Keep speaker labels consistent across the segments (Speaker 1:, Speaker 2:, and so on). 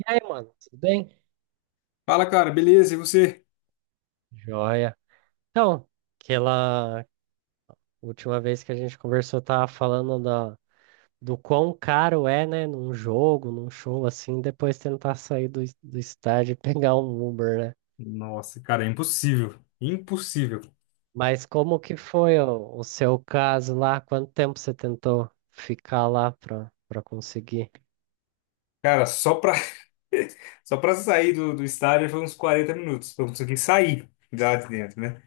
Speaker 1: E aí, mano, tudo bem?
Speaker 2: Fala, cara, beleza? E você?
Speaker 1: Joia. Então, aquela última vez que a gente conversou, tava falando do quão caro é, né, num jogo, num show assim, depois tentar sair do estádio e pegar um Uber, né?
Speaker 2: Nossa, cara, é impossível. Impossível.
Speaker 1: Mas como que foi o seu caso lá? Quanto tempo você tentou ficar lá pra conseguir?
Speaker 2: Cara, só pra sair do estádio foi uns 40 minutos. Pra conseguir sair lá de dentro, né?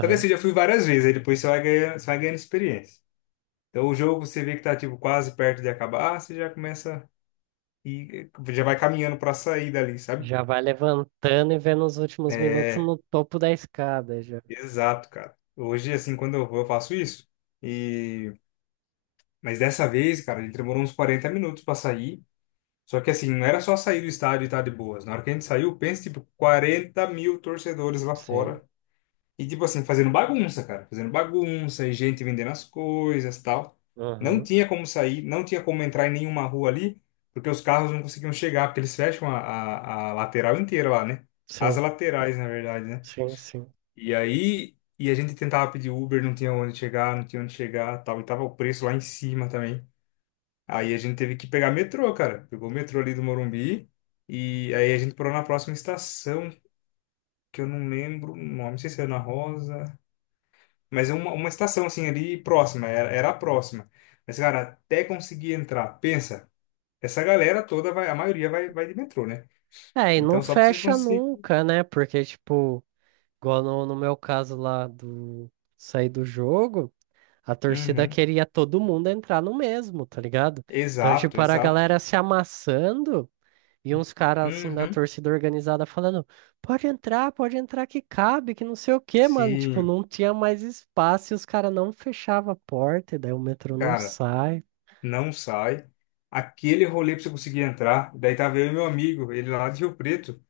Speaker 2: Só que assim, eu já fui várias vezes, aí depois você vai ganhando experiência. Então o jogo você vê que tá tipo quase perto de acabar, você já começa e já vai caminhando pra sair dali, sabe?
Speaker 1: Já vai levantando e vendo os últimos minutos
Speaker 2: É,
Speaker 1: no topo da escada, já.
Speaker 2: exato, cara. Hoje, assim, quando eu vou, eu faço isso. E... Mas dessa vez, cara, ele demorou uns 40 minutos pra sair. Só que assim, não era só sair do estádio e tá de boas. Na hora que a gente saiu, pensa, tipo, 40 mil torcedores lá
Speaker 1: Sim.
Speaker 2: fora. E, tipo assim, fazendo bagunça, cara. Fazendo bagunça e gente vendendo as coisas tal. Não
Speaker 1: Aham.
Speaker 2: tinha como sair, não tinha como entrar em nenhuma rua ali, porque os carros não conseguiam chegar, porque eles fecham a lateral inteira lá, né? As
Speaker 1: Sim,
Speaker 2: laterais, na verdade, né?
Speaker 1: sim, sim.
Speaker 2: E aí, a gente tentava pedir Uber, não tinha onde chegar, não tinha onde chegar, tal. E tava o preço lá em cima também. Aí a gente teve que pegar metrô, cara. Pegou o metrô ali do Morumbi. E aí a gente parou na próxima estação, que eu não lembro o nome, não sei se era na Rosa. Mas é uma estação assim ali próxima, era a próxima. Mas, cara, até conseguir entrar, pensa, essa galera toda vai, a maioria vai de metrô, né?
Speaker 1: É, e não
Speaker 2: Então só pra você
Speaker 1: fecha
Speaker 2: conseguir.
Speaker 1: nunca, né? Porque, tipo, igual no meu caso lá do sair do jogo, a torcida
Speaker 2: Uhum.
Speaker 1: queria todo mundo entrar no mesmo, tá ligado? Então,
Speaker 2: Exato,
Speaker 1: tipo, era a
Speaker 2: exato.
Speaker 1: galera se amassando e uns caras, assim, da
Speaker 2: Uhum.
Speaker 1: torcida organizada falando: pode entrar que cabe, que não sei o quê, mano. Tipo,
Speaker 2: Sim,
Speaker 1: não tinha mais espaço e os caras não fechavam a porta, e daí o metrô não
Speaker 2: cara,
Speaker 1: sai.
Speaker 2: não sai. Aquele rolê pra você conseguir entrar. Daí tava eu e meu amigo, ele lá de Rio Preto,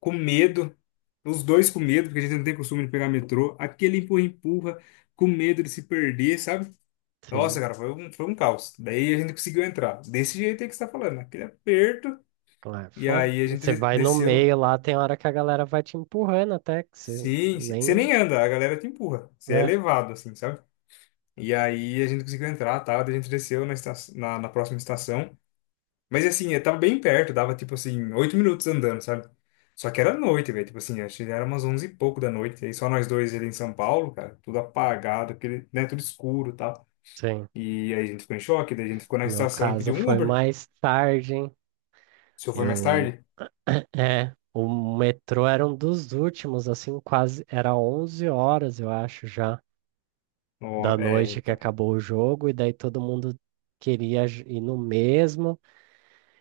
Speaker 2: com medo, os dois com medo, porque a gente não tem costume de pegar metrô, aquele empurra-empurra, com medo de se perder, sabe?
Speaker 1: Sim.
Speaker 2: Nossa, cara, foi um caos. Daí a gente conseguiu entrar, desse jeito aí que você tá falando, né? Aquele aperto,
Speaker 1: Ah, é
Speaker 2: e
Speaker 1: foda.
Speaker 2: aí a
Speaker 1: Você
Speaker 2: gente
Speaker 1: vai no
Speaker 2: desceu.
Speaker 1: meio lá, tem hora que a galera vai te empurrando até que você
Speaker 2: Sim, sim. Você
Speaker 1: nem.
Speaker 2: nem anda, a galera te empurra, você é
Speaker 1: É,
Speaker 2: levado, assim, sabe? E aí a gente conseguiu entrar, tá? Daí a gente desceu na próxima estação. Mas assim, eu tava bem perto, dava tipo assim, 8 minutos andando, sabe? Só que era noite, velho. Tipo assim, acho que era umas 11 e pouco da noite. Aí só nós dois ali em São Paulo, cara, tudo apagado, aquele, né, tudo escuro e tal.
Speaker 1: sim.
Speaker 2: E aí a gente ficou em choque, daí a gente ficou na
Speaker 1: O meu
Speaker 2: estação e
Speaker 1: caso
Speaker 2: pediu um
Speaker 1: foi
Speaker 2: Uber.
Speaker 1: mais tarde, hein?
Speaker 2: Se eu for mais
Speaker 1: Eu.
Speaker 2: tarde?
Speaker 1: É, o metrô era um dos últimos, assim, quase. Era 11 horas, eu acho, já,
Speaker 2: Ó,
Speaker 1: da
Speaker 2: é,
Speaker 1: noite que
Speaker 2: então.
Speaker 1: acabou o jogo, e daí todo mundo queria ir no mesmo.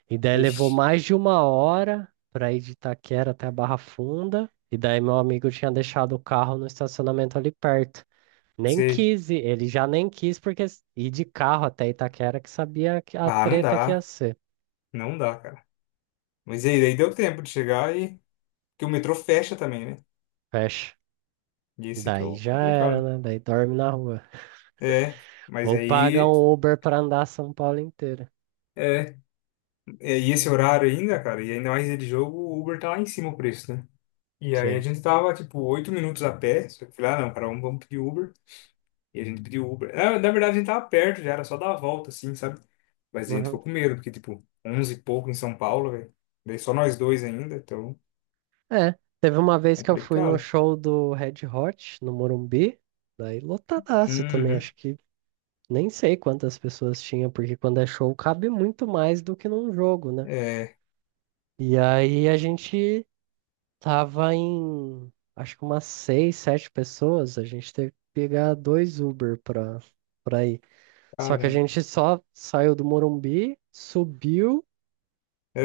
Speaker 1: E daí levou
Speaker 2: Ixi,
Speaker 1: mais de uma hora pra ir de Itaquera até a Barra Funda. E daí meu amigo tinha deixado o carro no estacionamento ali perto. Nem
Speaker 2: sei.
Speaker 1: quis ir, ele já nem quis, porque ir de carro até Itaquera, que sabia que a
Speaker 2: Ah, não
Speaker 1: treta que ia
Speaker 2: dá.
Speaker 1: ser.
Speaker 2: Não dá, cara. Mas aí, daí deu tempo de chegar. Porque o metrô fecha também, né?
Speaker 1: Fecha.
Speaker 2: E esse que é
Speaker 1: Daí
Speaker 2: o
Speaker 1: já era,
Speaker 2: complicado.
Speaker 1: né? Daí dorme na rua.
Speaker 2: É, mas
Speaker 1: Ou paga
Speaker 2: aí.
Speaker 1: um Uber pra andar São Paulo inteira.
Speaker 2: é, E esse horário ainda, cara, e ainda mais dia de jogo, o Uber tá lá em cima o preço, né? E aí a
Speaker 1: Sim.
Speaker 2: gente tava, tipo, 8 minutos a pé, só que eu falei, ah, não, cara, vamos pedir Uber. E a gente pediu Uber. Na verdade, a gente tava perto já, era só dar a volta, assim, sabe? Mas a gente
Speaker 1: Uhum.
Speaker 2: ficou com medo, porque, tipo, 11 e pouco em São Paulo, velho. Daí só nós dois ainda, então,
Speaker 1: É, teve uma vez que eu fui no
Speaker 2: complicado.
Speaker 1: show do Red Hot, no Morumbi, daí lotadaço também,
Speaker 2: Uhum.
Speaker 1: acho que nem sei quantas pessoas tinha, porque quando é show cabe muito mais do que num jogo, né?
Speaker 2: É,
Speaker 1: E aí a gente tava em, acho que umas seis, sete pessoas. A gente teve que pegar dois Uber pra ir. Só que a
Speaker 2: caramba.
Speaker 1: gente só saiu do Morumbi, subiu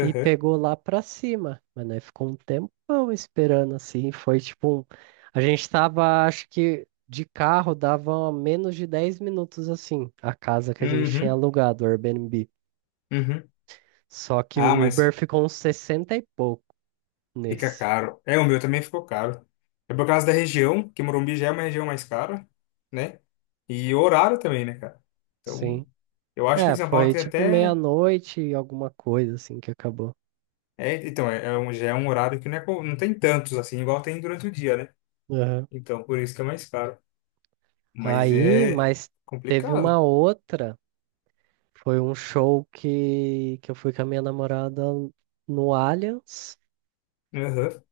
Speaker 1: e pegou lá pra cima. Mas né, ficou um tempão esperando assim. Foi tipo um... A gente tava, acho que de carro dava menos de 10 minutos assim, a casa que a gente tinha
Speaker 2: Uhum.
Speaker 1: alugado, o Airbnb.
Speaker 2: Uhum.
Speaker 1: Só que o
Speaker 2: Ah,
Speaker 1: Uber
Speaker 2: mas,
Speaker 1: ficou uns 60 e pouco
Speaker 2: Fica
Speaker 1: nesse.
Speaker 2: caro. É, o meu também ficou caro. É por causa da região, que Morumbi já é uma região mais cara, né? E o horário também, né, cara? Então,
Speaker 1: Sim.
Speaker 2: eu acho que em
Speaker 1: É,
Speaker 2: São Paulo
Speaker 1: foi
Speaker 2: tem
Speaker 1: tipo
Speaker 2: até.
Speaker 1: meia-noite e alguma coisa assim que acabou.
Speaker 2: É, então, é, é um, já é um horário que não tem tantos, assim, igual tem durante o dia, né?
Speaker 1: Aham.
Speaker 2: Então, por isso que é mais caro. Mas
Speaker 1: Aí,
Speaker 2: é
Speaker 1: mas teve
Speaker 2: complicado.
Speaker 1: uma outra, foi um show que eu fui com a minha namorada no Allianz,
Speaker 2: Aham.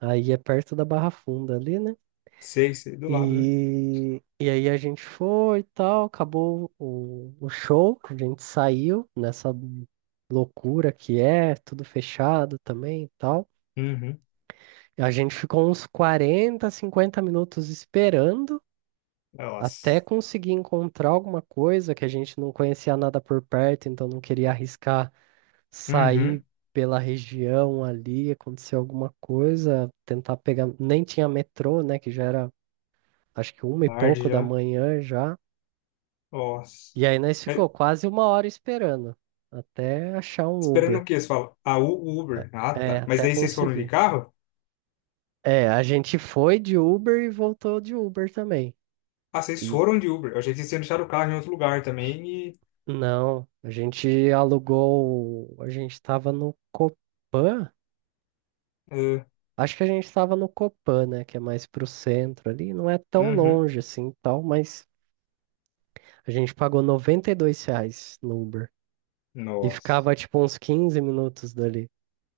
Speaker 1: aí é perto da Barra Funda ali, né?
Speaker 2: Sei, sei, do lado, né?
Speaker 1: E aí a gente foi e tal, acabou o show, a gente saiu nessa loucura que é, tudo fechado também e tal.
Speaker 2: Uhum.
Speaker 1: A gente ficou uns 40, 50 minutos esperando. Até
Speaker 2: Nossa.
Speaker 1: conseguir encontrar alguma coisa que a gente não conhecia nada por perto, então não queria arriscar sair
Speaker 2: Uhum.
Speaker 1: pela região ali, acontecer alguma coisa, tentar pegar. Nem tinha metrô, né? Que já era, acho que uma e
Speaker 2: Tarde
Speaker 1: pouco da
Speaker 2: já.
Speaker 1: manhã já.
Speaker 2: Nossa.
Speaker 1: E aí nós ficou
Speaker 2: É,
Speaker 1: quase uma hora esperando até achar um
Speaker 2: esperando o
Speaker 1: Uber.
Speaker 2: quê? Você fala, ah, o Uber. Ah,
Speaker 1: É,
Speaker 2: tá. Mas
Speaker 1: até
Speaker 2: daí vocês foram de
Speaker 1: conseguir.
Speaker 2: carro?
Speaker 1: É, a gente foi de Uber e voltou de Uber também.
Speaker 2: Ah, vocês
Speaker 1: E
Speaker 2: foram de Uber. Eu achei que vocês tinham deixado o carro em outro lugar também.
Speaker 1: não, a gente alugou, a gente tava no Copan.
Speaker 2: Ah,
Speaker 1: Acho que a gente estava no Copan, né? Que é mais pro centro ali. Não é tão
Speaker 2: uhum.
Speaker 1: longe assim, tal, mas a gente pagou R$ 92 no Uber. E
Speaker 2: Nossa.
Speaker 1: ficava tipo uns 15 minutos dali.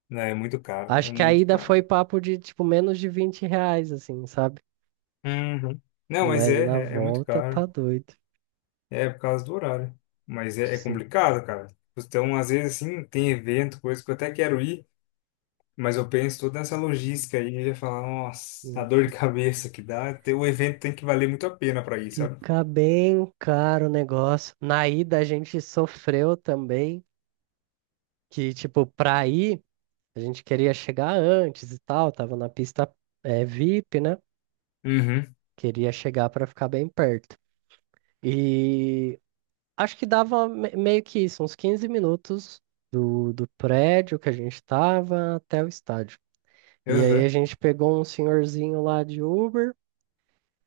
Speaker 2: Não, é muito caro. É
Speaker 1: Acho que a
Speaker 2: muito
Speaker 1: ida
Speaker 2: caro.
Speaker 1: foi papo de tipo menos de R$ 20, assim, sabe?
Speaker 2: Uhum. Não, mas
Speaker 1: Mas na
Speaker 2: é muito
Speaker 1: volta
Speaker 2: caro.
Speaker 1: tá doido.
Speaker 2: É por causa do horário. Mas é
Speaker 1: Sim.
Speaker 2: complicado, cara. Então, às vezes, assim, tem evento, coisa que eu até quero ir, mas eu penso toda nessa logística aí e já falar, nossa, a
Speaker 1: né,
Speaker 2: dor de
Speaker 1: fi-
Speaker 2: cabeça que dá. O evento tem que valer muito a pena pra ir, sabe?
Speaker 1: Fica bem caro o negócio. Na ida a gente sofreu também, que tipo, pra ir, a gente queria chegar antes e tal, tava na pista é, VIP, né?
Speaker 2: Uhum.
Speaker 1: Queria chegar para ficar bem perto. E acho que dava meio que isso, uns 15 minutos do prédio que a gente estava até o estádio. E aí a
Speaker 2: Uhum.
Speaker 1: gente pegou um senhorzinho lá de Uber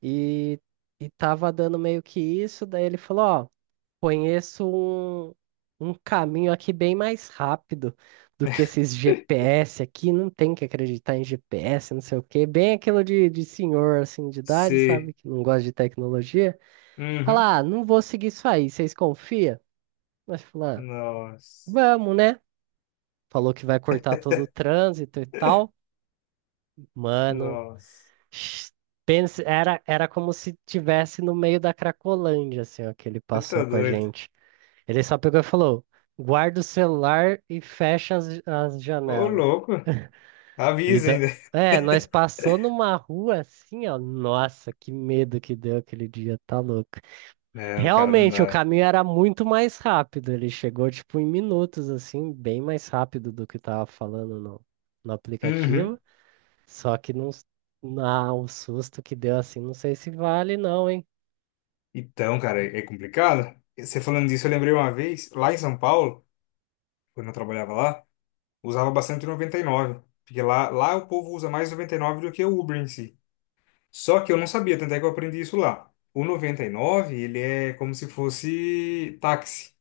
Speaker 1: e, e tava dando meio que isso. Daí ele falou: Ó, conheço um caminho aqui bem mais rápido do que esses GPS aqui. Não tem que acreditar em GPS, não sei o quê. Bem aquilo de senhor assim de idade,
Speaker 2: Sei.
Speaker 1: sabe? Que não gosta de tecnologia.
Speaker 2: Uhum.
Speaker 1: Falar, ah, não vou seguir isso aí, vocês confiam? Mas falar, ah,
Speaker 2: Nossa.
Speaker 1: vamos, né? Falou que vai cortar todo o trânsito e tal. Mano,
Speaker 2: Nossa.
Speaker 1: sh- pense, era como se tivesse no meio da Cracolândia, assim, ó, que ele
Speaker 2: Você tá
Speaker 1: passou com a
Speaker 2: doido.
Speaker 1: gente. Ele só pegou e falou: guarda o celular e fecha as
Speaker 2: Ô,
Speaker 1: janelas.
Speaker 2: louco.
Speaker 1: E
Speaker 2: Avisa
Speaker 1: da...
Speaker 2: ainda.
Speaker 1: É, nós passou numa rua assim, ó. Nossa, que medo que deu aquele dia, tá louco.
Speaker 2: Não, cara, não
Speaker 1: Realmente, o
Speaker 2: dá.
Speaker 1: caminho era muito mais rápido. Ele chegou, tipo, em minutos, assim, bem mais rápido do que tava falando no aplicativo.
Speaker 2: Uhum.
Speaker 1: Só que não, na, o susto que deu, assim, não sei se vale, não, hein?
Speaker 2: Então, cara, é complicado. Você falando disso, eu lembrei uma vez, lá em São Paulo, quando eu trabalhava lá, usava bastante o 99. Porque lá o povo usa mais o 9 do que o Uber em si. Só que eu não sabia, tanto é que eu aprendi isso lá. O 99, ele é como se fosse táxi.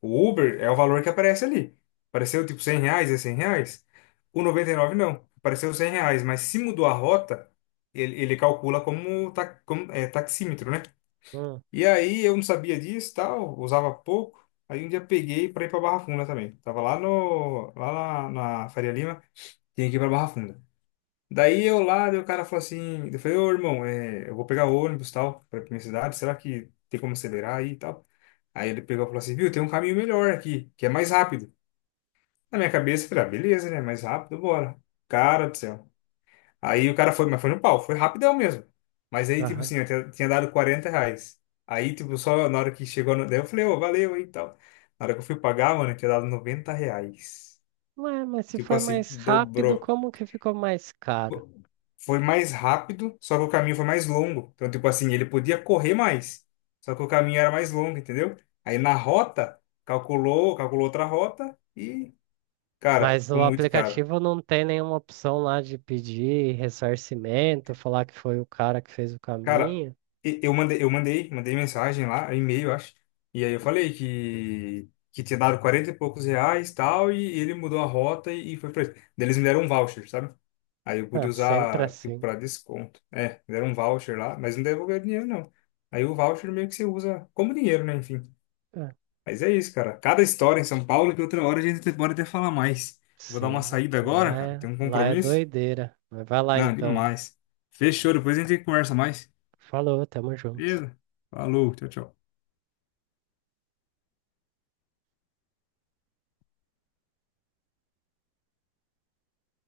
Speaker 2: O Uber é o valor que aparece ali. Apareceu tipo R$ 100, é R$ 100. O 99 não. Apareceu R$ 100, mas se mudou a rota, ele calcula como é, taxímetro, né?
Speaker 1: Hum,
Speaker 2: E aí eu não sabia disso, tal, usava pouco. Aí um dia peguei para ir para Barra Funda também. Tava lá no lá na, na Faria Lima, tinha que ir para Barra Funda. Daí eu lá, daí o cara falou assim, eu falei, ô irmão, eu vou pegar ônibus, tal, para minha cidade, será que tem como acelerar aí e tal? Aí ele pegou e falou assim, viu, tem um caminho melhor aqui, que é mais rápido. Na minha cabeça, eu falei, ah, beleza, né? Mais rápido, bora. Cara do céu. Aí o cara foi, mas foi no pau, foi rapidão mesmo. Mas aí, tipo
Speaker 1: aham.
Speaker 2: assim, eu tinha dado R$ 40. Aí, tipo, só na hora que chegou, no... daí eu falei, ô, valeu aí e tal. Na hora que eu fui pagar, mano, eu tinha dado R$ 90.
Speaker 1: Ué, mas se
Speaker 2: Tipo
Speaker 1: foi
Speaker 2: assim,
Speaker 1: mais rápido,
Speaker 2: dobrou.
Speaker 1: como que ficou mais caro?
Speaker 2: Foi mais rápido, só que o caminho foi mais longo. Então, tipo assim, ele podia correr mais, só que o caminho era mais longo, entendeu? Aí na rota, calculou outra rota e, cara,
Speaker 1: Mas
Speaker 2: ficou
Speaker 1: o
Speaker 2: muito caro.
Speaker 1: aplicativo não tem nenhuma opção lá de pedir ressarcimento, falar que foi o cara que fez o
Speaker 2: Cara,
Speaker 1: caminho.
Speaker 2: mandei mensagem lá, e-mail, acho. E aí eu falei que tinha dado R$ 40 e poucos tal, e ele mudou a rota e foi pra ele. Daí eles me deram um voucher, sabe? Aí eu pude
Speaker 1: Ah, sempre
Speaker 2: usar tipo,
Speaker 1: assim.
Speaker 2: pra desconto. É, me deram um voucher lá, mas não devolveram dinheiro, não. Aí o voucher meio que você usa como dinheiro, né? Enfim.
Speaker 1: Ah.
Speaker 2: Mas é isso, cara. Cada história em São Paulo que outra hora a gente pode até falar mais. Vou dar uma
Speaker 1: Sim,
Speaker 2: saída agora, cara. Tem um
Speaker 1: lá é
Speaker 2: compromisso?
Speaker 1: doideira. Mas vai lá
Speaker 2: Não,
Speaker 1: então.
Speaker 2: demais. Fechou, depois a gente conversa mais.
Speaker 1: Falou, tamo junto.
Speaker 2: Beleza? Falou, tchau, tchau.